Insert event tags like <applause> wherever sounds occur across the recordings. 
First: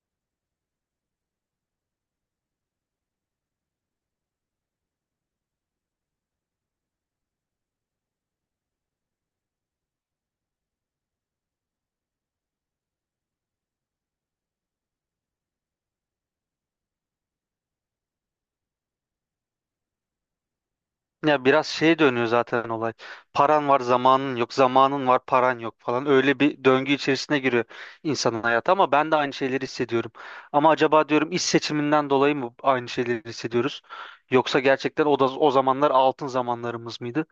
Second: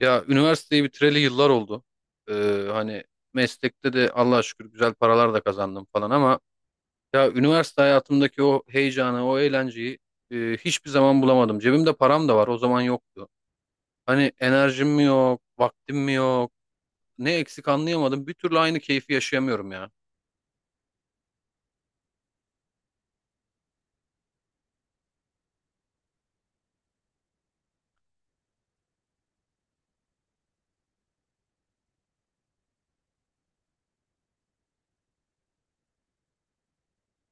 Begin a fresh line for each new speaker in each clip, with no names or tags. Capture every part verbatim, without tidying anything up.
Ya üniversiteyi bitireli yıllar oldu. Ee, hani meslekte de Allah'a şükür güzel paralar da kazandım falan ama ya üniversite hayatımdaki o heyecanı, o eğlenceyi e, hiçbir zaman bulamadım. Cebimde param da var, o zaman yoktu. Hani enerjim mi yok, vaktim mi yok, ne eksik anlayamadım. Bir türlü aynı keyfi yaşayamıyorum ya.
Ya biraz şeye dönüyor zaten olay. Paran var, zamanın yok. Zamanın var, paran yok falan. Öyle bir döngü içerisine giriyor insanın hayatı ama ben de aynı şeyleri hissediyorum. Ama acaba diyorum iş seçiminden dolayı mı aynı şeyleri hissediyoruz? Yoksa gerçekten o da o zamanlar altın zamanlarımız mıydı?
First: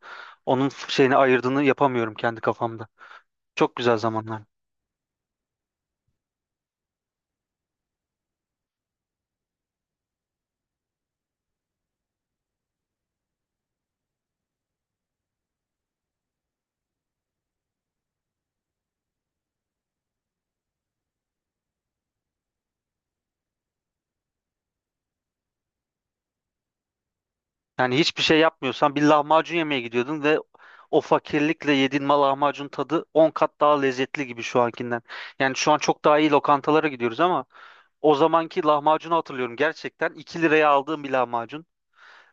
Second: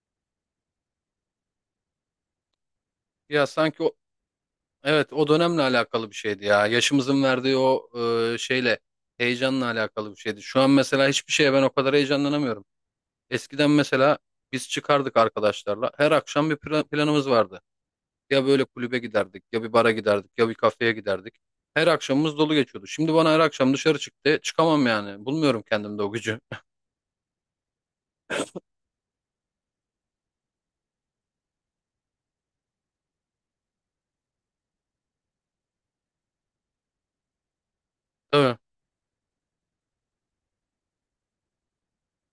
Onun şeyini ayırdığını yapamıyorum kendi kafamda.
Ya
Çok
sanki o,
güzel zamanlar.
evet, o dönemle alakalı bir şeydi ya. Yaşımızın verdiği o e, şeyle, heyecanla alakalı bir şeydi. Şu an mesela hiçbir şeye ben o kadar heyecanlanamıyorum. Eskiden mesela biz çıkardık arkadaşlarla. Her akşam bir plan- planımız vardı. Ya böyle kulübe giderdik, ya bir bara giderdik, ya bir kafeye giderdik. Her akşamımız dolu geçiyordu. Şimdi bana her akşam dışarı çıktı. Çıkamam yani. Bulmuyorum kendimde o gücü.
Yani hiçbir şey yapmıyorsan bir lahmacun yemeye gidiyordun ve o fakirlikle yediğin ma- lahmacun tadı on kat daha lezzetli gibi şu ankinden. Yani şu an çok daha iyi lokantalara gidiyoruz ama o
<laughs> Tabii.
zamanki lahmacunu hatırlıyorum gerçekten. iki liraya aldığım bir lahmacun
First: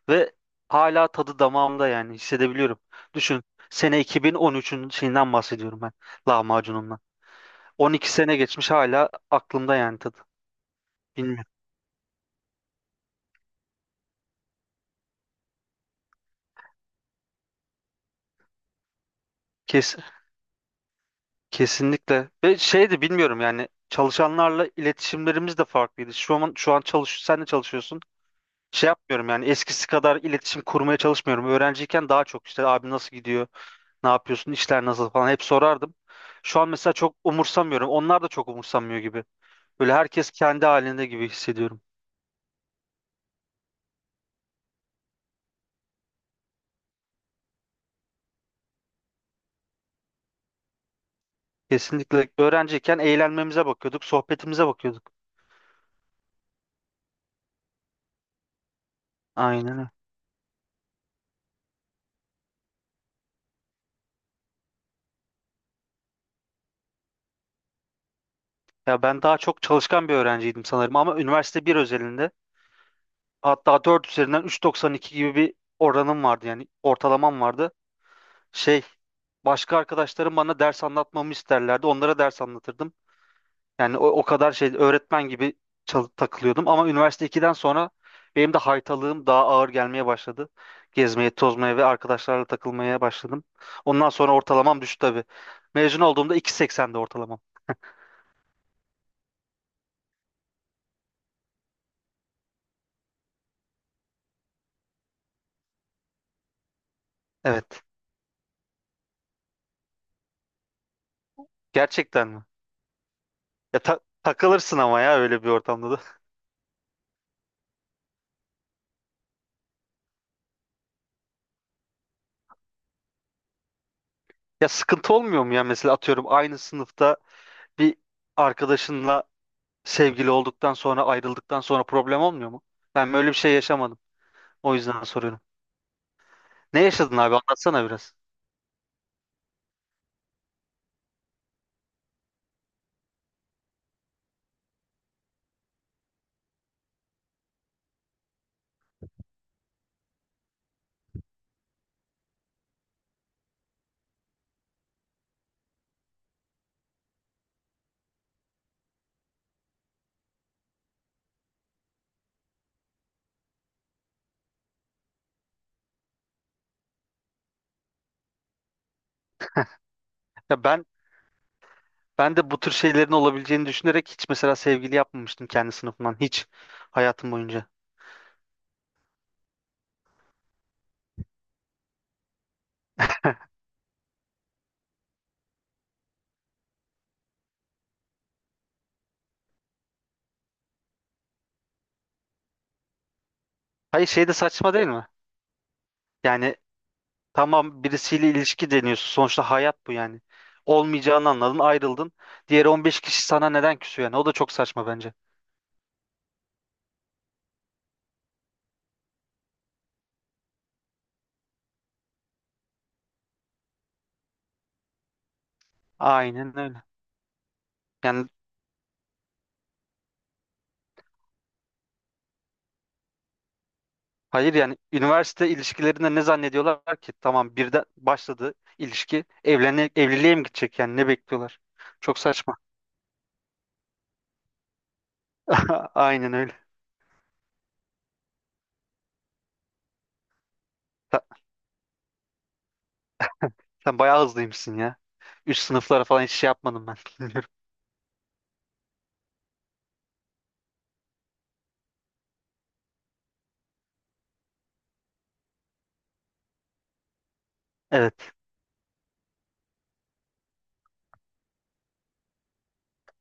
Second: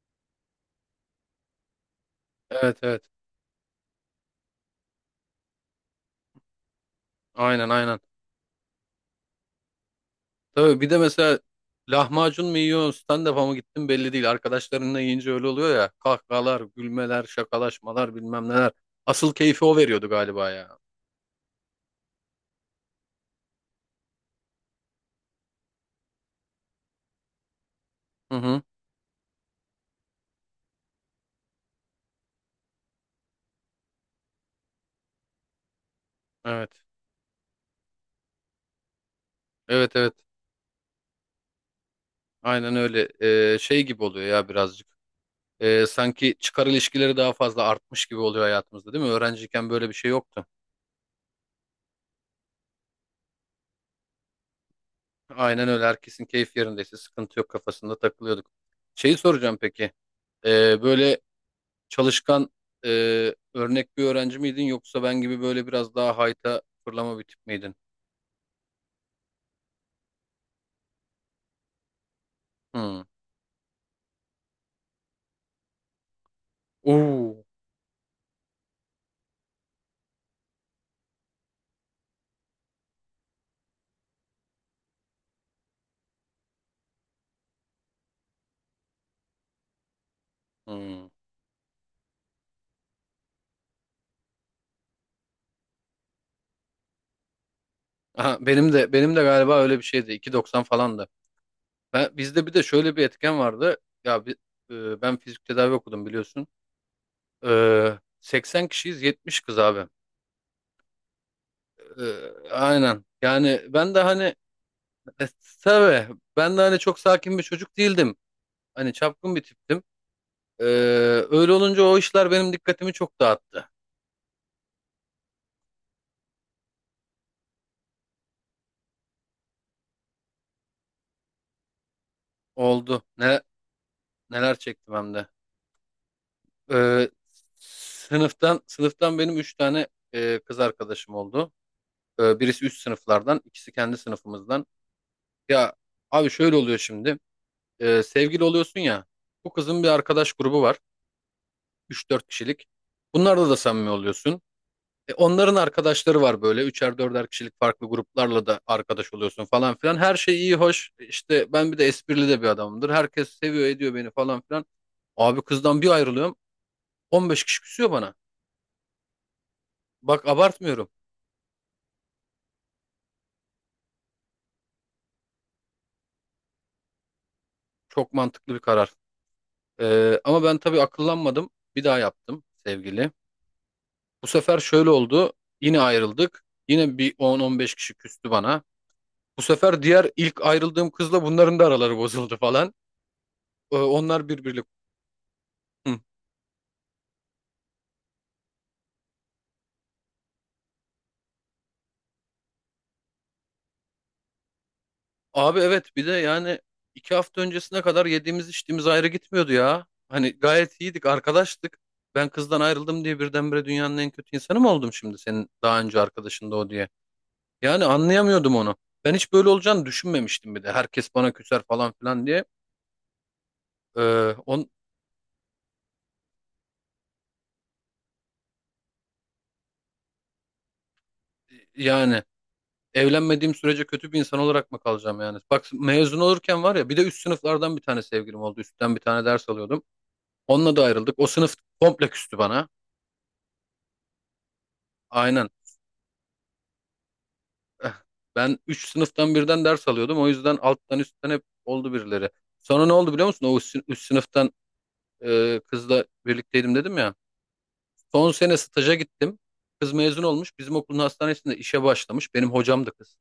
ve hala tadı damağımda yani
Evet,
hissedebiliyorum.
evet.
Düşün, sene iki bin on üçün şeyinden bahsediyorum ben, lahmacunumdan.
Aynen, aynen.
on iki sene geçmiş hala aklımda yani tadı.
Tabii bir de mesela
Bilmiyorum.
lahmacun mu yiyorsun, stand-up'a mı gittin belli değil. Arkadaşlarınla yiyince öyle oluyor ya. Kahkahalar, gülmeler, şakalaşmalar bilmem neler. Asıl keyfi o
Kes,
veriyordu galiba ya.
Kesinlikle. Ve şey de bilmiyorum yani çalışanlarla iletişimlerimiz de farklıydı. Şu an şu an çalış, sen de çalışıyorsun.
Hı hı.
Şey yapmıyorum yani eskisi kadar iletişim kurmaya çalışmıyorum. Öğrenciyken daha çok işte abi nasıl gidiyor? Ne yapıyorsun? İşler nasıl falan hep sorardım. Şu an
Evet.
mesela çok umursamıyorum. Onlar da çok umursamıyor gibi. Böyle
Evet, evet.
herkes kendi halinde gibi hissediyorum.
Aynen öyle. Ee, şey gibi oluyor ya birazcık. Ee, sanki çıkar ilişkileri daha fazla artmış gibi oluyor hayatımızda değil mi? Öğrenciyken böyle bir şey yoktu.
Kesinlikle öğrenciyken eğlenmemize bakıyorduk, sohbetimize bakıyorduk.
Aynen öyle. Herkesin keyif yerindeyse sıkıntı yok kafasında takılıyorduk. Şeyi soracağım
Aynen öyle.
peki. Ee, böyle çalışkan e, örnek bir öğrenci miydin yoksa ben gibi böyle biraz daha hayta fırlama bir tip miydin?
Ya ben daha çok çalışkan bir öğrenciydim sanırım ama üniversite bir özelinde
Hmm.
hatta dört üzerinden üç virgül doksan iki gibi bir oranım vardı yani ortalamam
Oo.
vardı. Şey, başka arkadaşlarım bana ders anlatmamı isterlerdi. Onlara ders anlatırdım. Yani o, o kadar şey öğretmen gibi çal- takılıyordum ama üniversite ikiden sonra benim de haytalığım daha ağır gelmeye başladı.
Hmm.
Gezmeye, tozmaya ve arkadaşlarla takılmaya başladım. Ondan sonra ortalamam düştü tabii. Mezun olduğumda iki seksende ortalamam.
<laughs> Aha, benim de benim de galiba öyle bir şeydi. iki virgül doksan falandı. Ben, bizde bir de şöyle bir etken vardı. Ya bi- e, ben fizik tedavi okudum biliyorsun.
Evet.
Ee, seksen kişiyiz yetmiş kız abi.
Gerçekten mi?
Ee, aynen. Yani
Ya
ben
ta-
de hani
takılırsın ama ya
e,
öyle bir ortamda da.
tabii
<laughs>
ben de hani çok sakin bir çocuk değildim. Hani çapkın bir tiptim. Ee, öyle olunca o işler benim dikkatimi çok dağıttı.
Ya sıkıntı olmuyor mu ya mesela atıyorum aynı sınıfta bir arkadaşınla sevgili olduktan sonra ayrıldıktan sonra problem olmuyor mu?
Oldu.
Ben böyle bir
Ne,
şey yaşamadım.
neler
O
çektim
yüzden
hem de.
soruyorum. Ne
Ee,
yaşadın abi? Anlatsana biraz.
sınıftan sınıftan benim üç tane e, kız arkadaşım oldu. Ee, birisi üst sınıflardan, ikisi kendi sınıfımızdan. Ya abi şöyle oluyor şimdi. Ee, sevgili oluyorsun ya. Bu kızın bir arkadaş grubu var. Üç dört kişilik. Bunlarda da samimi oluyorsun. E, onların arkadaşları var böyle. Üçer dörder kişilik farklı gruplarla da arkadaş oluyorsun falan filan. Her şey iyi hoş. E, İşte ben bir de esprili de bir adamımdır. Herkes seviyor ediyor beni falan filan. Abi kızdan bir ayrılıyorum. On beş kişi küsüyor bana. Bak
Ya ben
abartmıyorum.
ben de bu tür şeylerin olabileceğini düşünerek hiç mesela sevgili yapmamıştım kendi sınıfımdan hiç hayatım boyunca.
Çok mantıklı bir karar. E, ama ben tabii akıllanmadım. Bir daha yaptım sevgili. Bu sefer şöyle oldu. Yine ayrıldık. Yine bir on on beş kişi küstü bana. Bu sefer diğer ilk ayrıldığım kızla bunların da araları bozuldu falan. Ee,
Hayır şey
Onlar
de
birbiriyle.
saçma değil mi?
Hı.
Yani tamam birisiyle ilişki deniyorsun. Sonuçta hayat bu yani. Olmayacağını anladın, ayrıldın. Diğer on beş kişi sana neden küsüyor yani? O da çok saçma bence.
Abi evet, bir de yani iki hafta öncesine kadar yediğimiz içtiğimiz ayrı gitmiyordu ya. Hani gayet iyiydik arkadaştık. Ben kızdan ayrıldım diye birdenbire dünyanın en kötü insanı mı oldum şimdi senin daha önce arkadaşın da
Aynen
o
öyle.
diye. Yani
Yani
anlayamıyordum onu. Ben hiç böyle olacağını düşünmemiştim bir de. Herkes bana küser falan filan diye. Ee,
hayır
on,
yani üniversite ilişkilerinde ne zannediyorlar ki? Tamam birden başladı ilişki. Evlene, evliliğe mi gidecek yani ne bekliyorlar? Çok
yani
saçma.
evlenmediğim sürece kötü bir insan olarak mı kalacağım yani? Bak
<laughs>
mezun
Aynen öyle.
olurken var ya bir de üst sınıflardan bir tane sevgilim oldu. Üstten bir tane ders alıyordum. Onunla da ayrıldık. O sınıf komple küstü bana.
Sen bayağı hızlıymışsın ya.
Aynen.
Üst sınıflara falan hiç şey yapmadım ben. <laughs> Bilmiyorum.
Eh, ben üç sınıftan birden ders alıyordum. O yüzden alttan üstten hep oldu birileri. Sonra ne oldu biliyor musun? O üst, üst sınıftan e, kızla birlikteydim dedim ya. Son
Evet.
sene staja gittim. Kız mezun olmuş. Bizim okulun hastanesinde işe başlamış. Benim hocam da kız.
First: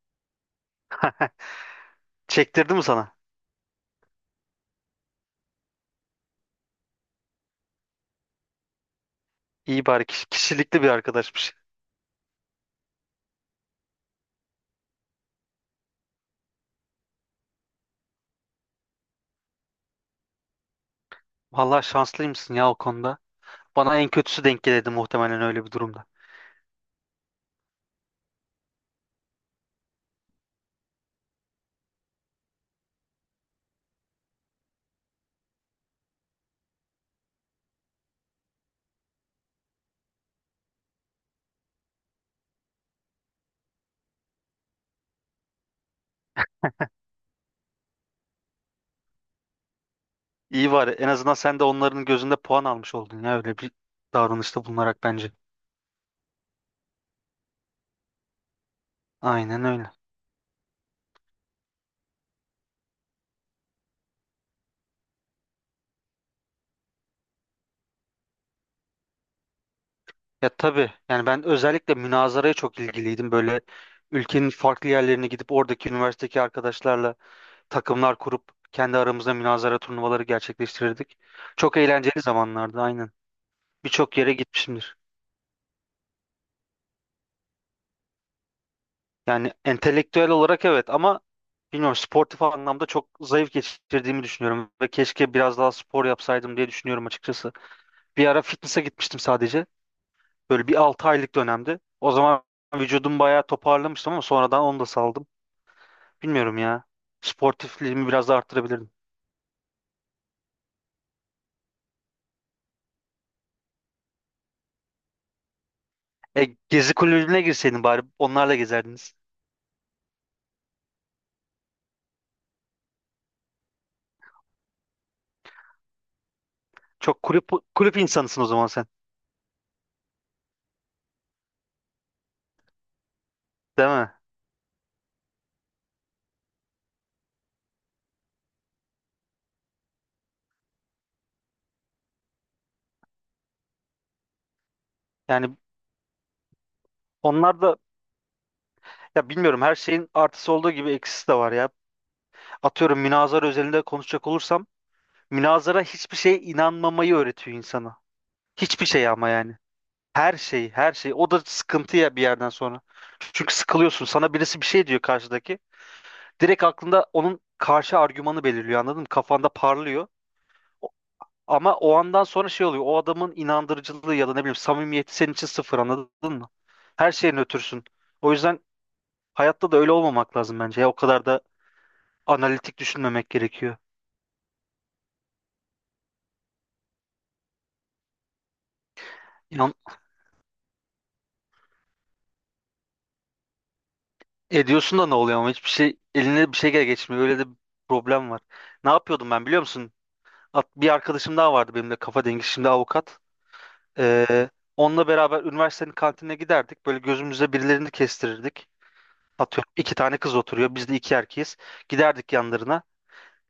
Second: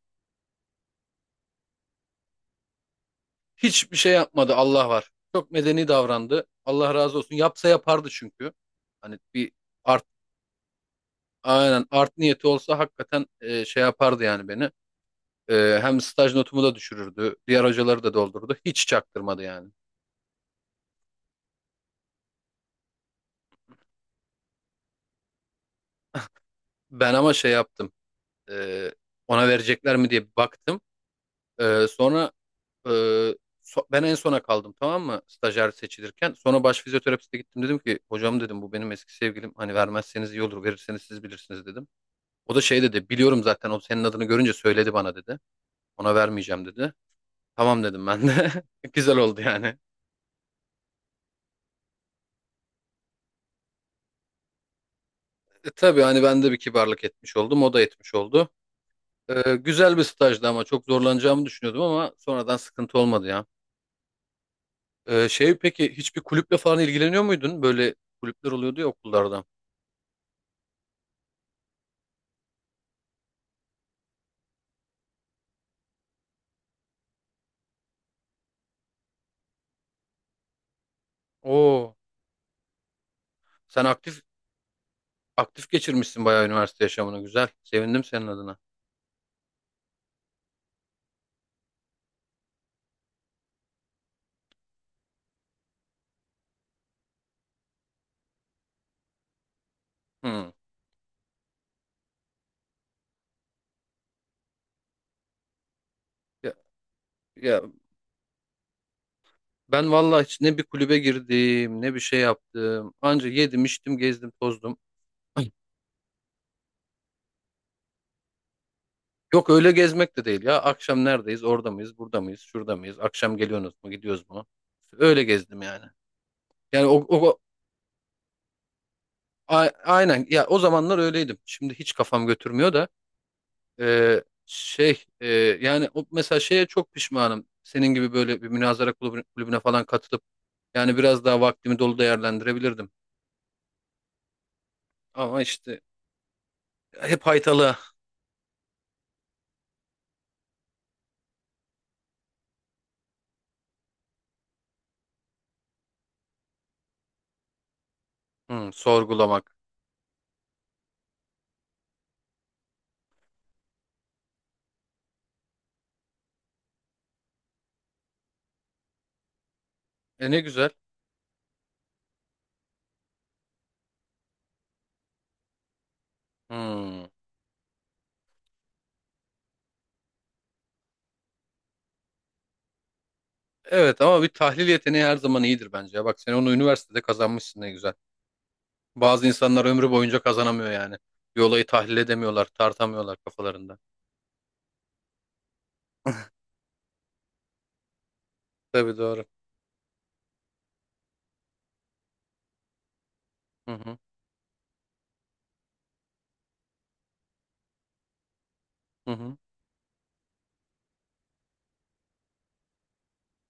Çektirdi mi sana?
Hiçbir şey yapmadı Allah var. Çok medeni davrandı. Allah razı olsun. Yapsa yapardı çünkü. Hani bir
İyi
art
bari kiş- kişilikli bir arkadaşmış.
aynen, art niyeti olsa hakikaten e, şey yapardı yani beni. E, hem staj notumu da düşürürdü. Diğer hocaları da doldurdu. Hiç çaktırmadı yani.
Vallahi şanslıymışsın ya o konuda. Bana en kötüsü denk gelirdi muhtemelen öyle bir durumda.
Ben ama şey yaptım. Ee, ona verecekler mi diye bir baktım. Ee, sonra e, so- ben en sona kaldım tamam mı? Stajyer seçilirken. Sonra baş fizyoterapiste gittim dedim ki hocam dedim bu benim eski sevgilim. Hani vermezseniz iyi olur. Verirseniz siz bilirsiniz dedim. O da şey dedi biliyorum zaten o senin adını görünce söyledi bana dedi. Ona vermeyeceğim dedi. Tamam dedim ben de. <laughs> Güzel oldu yani.
İyi var. En azından sen de onların gözünde puan almış oldun ya öyle bir davranışta bulunarak bence.
E, tabii hani ben de bir kibarlık etmiş oldum. O da etmiş oldu. Ee,
Aynen öyle.
güzel bir stajdı ama çok zorlanacağımı düşünüyordum ama sonradan sıkıntı olmadı ya. Ee, şey peki hiçbir kulüple falan ilgileniyor muydun? Böyle kulüpler oluyordu ya okullarda.
Ya tabii yani ben özellikle münazaraya çok ilgiliydim. Böyle ülkenin farklı yerlerine gidip oradaki üniversitedeki arkadaşlarla takımlar kurup kendi aramızda münazara turnuvaları gerçekleştirirdik. Çok
Oo,
eğlenceli zamanlardı aynen.
sen
Birçok
aktif
yere gitmişimdir.
aktif geçirmişsin bayağı üniversite yaşamını. Güzel. Sevindim senin adına.
Yani entelektüel olarak evet ama bilmiyorum sportif anlamda çok zayıf geçirdiğimi düşünüyorum ve keşke biraz daha spor yapsaydım diye düşünüyorum açıkçası. Bir ara fitness'a gitmiştim sadece.
Hmm.
Böyle bir altı aylık dönemdi. O zaman vücudum bayağı toparlamıştım ama sonradan onu da saldım.
Ya,
Bilmiyorum ya.
ya
Sportifliğimi biraz da arttırabilirdim.
ben vallahi hiç ne bir kulübe girdim, ne bir şey yaptım. Anca yedim, içtim, gezdim, tozdum. <clears throat> Ay.
E, gezi kulübüne girseydin bari onlarla gezerdiniz.
Yok öyle gezmek de değil ya. Akşam neredeyiz? Orada mıyız? Burada mıyız? Şurada mıyız? Akşam geliyorsunuz mu? Gidiyoruz mu? Öyle gezdim yani. Yani o,
Çok
o, o-
kulüp kulüp insanısın o zaman sen.
a- aynen ya o zamanlar öyleydim. Şimdi hiç kafam götürmüyor da.
Değil mi?
Ee, şey e, yani o, mesela şeye çok pişmanım. Senin gibi böyle bir münazara kulübü- kulübüne, falan katılıp yani biraz daha vaktimi dolu değerlendirebilirdim. Ama
Yani
işte hep
onlar
haytalı.
da, ya bilmiyorum her şeyin artısı olduğu gibi eksisi de var ya. Atıyorum münazara özelinde konuşacak olursam münazara hiçbir şeye inanmamayı öğretiyor insana.
Hmm,
Hiçbir şey ama
sorgulamak.
yani. Her şey, her şey. O da sıkıntı ya bir yerden sonra. Çünkü sıkılıyorsun. Sana birisi bir şey diyor karşıdaki. Direkt aklında onun karşı argümanı belirliyor anladın mı? Kafanda parlıyor.
E ne güzel.
Ama o andan sonra şey oluyor. O adamın inandırıcılığı ya da ne bileyim samimiyeti senin için sıfır anladın mı?
Hmm.
Her şeyin ötürsün. O yüzden hayatta da öyle olmamak lazım bence. Ya, o kadar da analitik düşünmemek gerekiyor.
Evet ama bir tahlil yeteneği her zaman iyidir bence ya. Bak sen onu üniversitede kazanmışsın ne güzel. Bazı insanlar
İnan
ömrü boyunca kazanamıyor yani. Bir olayı tahlil edemiyorlar, tartamıyorlar kafalarında.
ediyorsun da ne oluyor ama hiçbir şey eline bir şey gel geçmiyor. Öyle de bir problem var. Ne
Tabii doğru.
yapıyordum ben biliyor musun? At- Bir arkadaşım daha vardı benim de kafa dengi, şimdi avukat.
Hı hı
Ee, Onunla beraber üniversitenin kantinine giderdik. Böyle gözümüze birilerini kestirirdik.
hı hı
Atıyorum iki tane kız oturuyor. Biz de iki erkeğiz. Giderdik yanlarına.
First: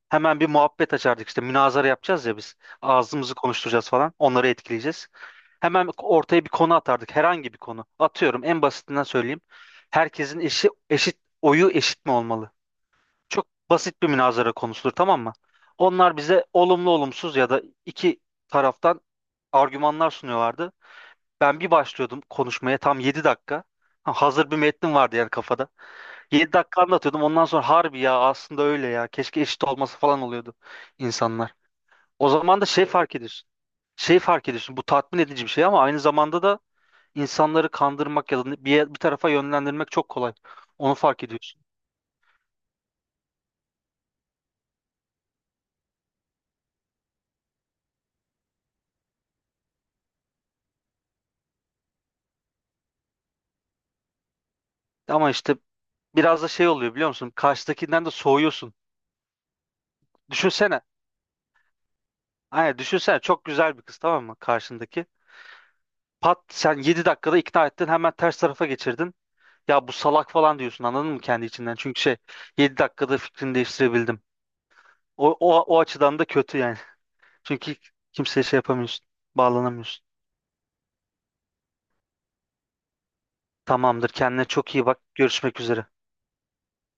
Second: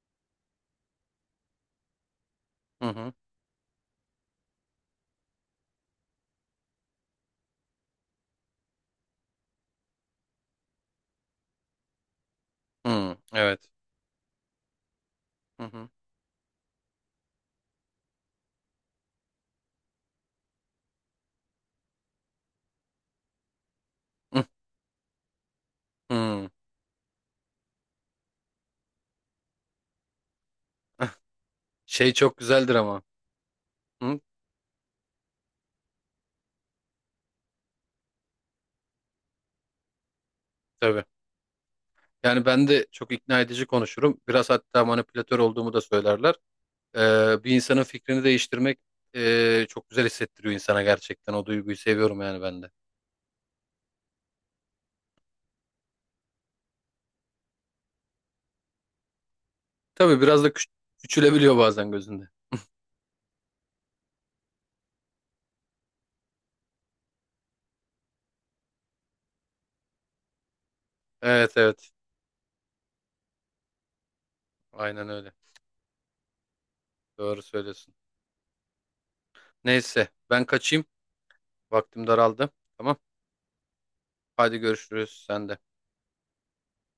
Hemen bir muhabbet açardık, işte münazara yapacağız ya biz.
hı hı.
Ağzımızı konuşturacağız falan. Onları etkileyeceğiz. Hemen ortaya bir konu atardık. Herhangi bir konu. Atıyorum en basitinden söyleyeyim. Herkesin eşi eşit, oyu eşit mi olmalı?
Hı,
Çok
evet.
basit bir münazara konusudur tamam mı?
Hı hı.
Onlar bize olumlu olumsuz ya da iki taraftan argümanlar sunuyorlardı. Ben bir başlıyordum konuşmaya tam yedi dakika. Ha,
Hı
hazır bir metnim vardı yani kafada.
hı.
Yedi dakika anlatıyordum. Ondan sonra harbi ya aslında öyle ya. Keşke eşit olması falan oluyordu insanlar.
Şey
O
çok
zaman da
güzeldir
şey
ama.
fark ediyorsun. Şey
Hı?
fark ediyorsun. Bu tatmin edici bir şey ama aynı zamanda da insanları kandırmak ya da bir, yer- bir tarafa yönlendirmek çok kolay. Onu
Tabii.
fark ediyorsun.
Yani ben de çok ikna edici konuşurum. Biraz hatta manipülatör olduğumu da söylerler. Ee, bir insanın fikrini değiştirmek ee, çok güzel hissettiriyor insana gerçekten. O duyguyu seviyorum yani ben de.
Ama işte biraz da şey oluyor biliyor musun? Karşıdakinden de soğuyorsun.
Tabii biraz da küç-
Düşünsene.
küçülebiliyor bazen gözünde.
Aynen düşünsene, çok güzel bir kız tamam mı karşındaki. Pat sen yedi dakikada ikna ettin, hemen ters tarafa geçirdin. Ya bu salak falan diyorsun anladın mı kendi
Evet,
içinden?
evet.
Çünkü şey, yedi dakikada fikrini değiştirebildim.
Aynen öyle.
O, o, o açıdan da kötü yani.
Doğru
<laughs> Çünkü
söylüyorsun.
kimseye şey yapamıyorsun. Bağlanamıyorsun.
Neyse ben kaçayım. Vaktim daraldı. Tamam.
Tamamdır. Kendine
Hadi
çok iyi bak.
görüşürüz. Sen de.
Görüşmek üzere.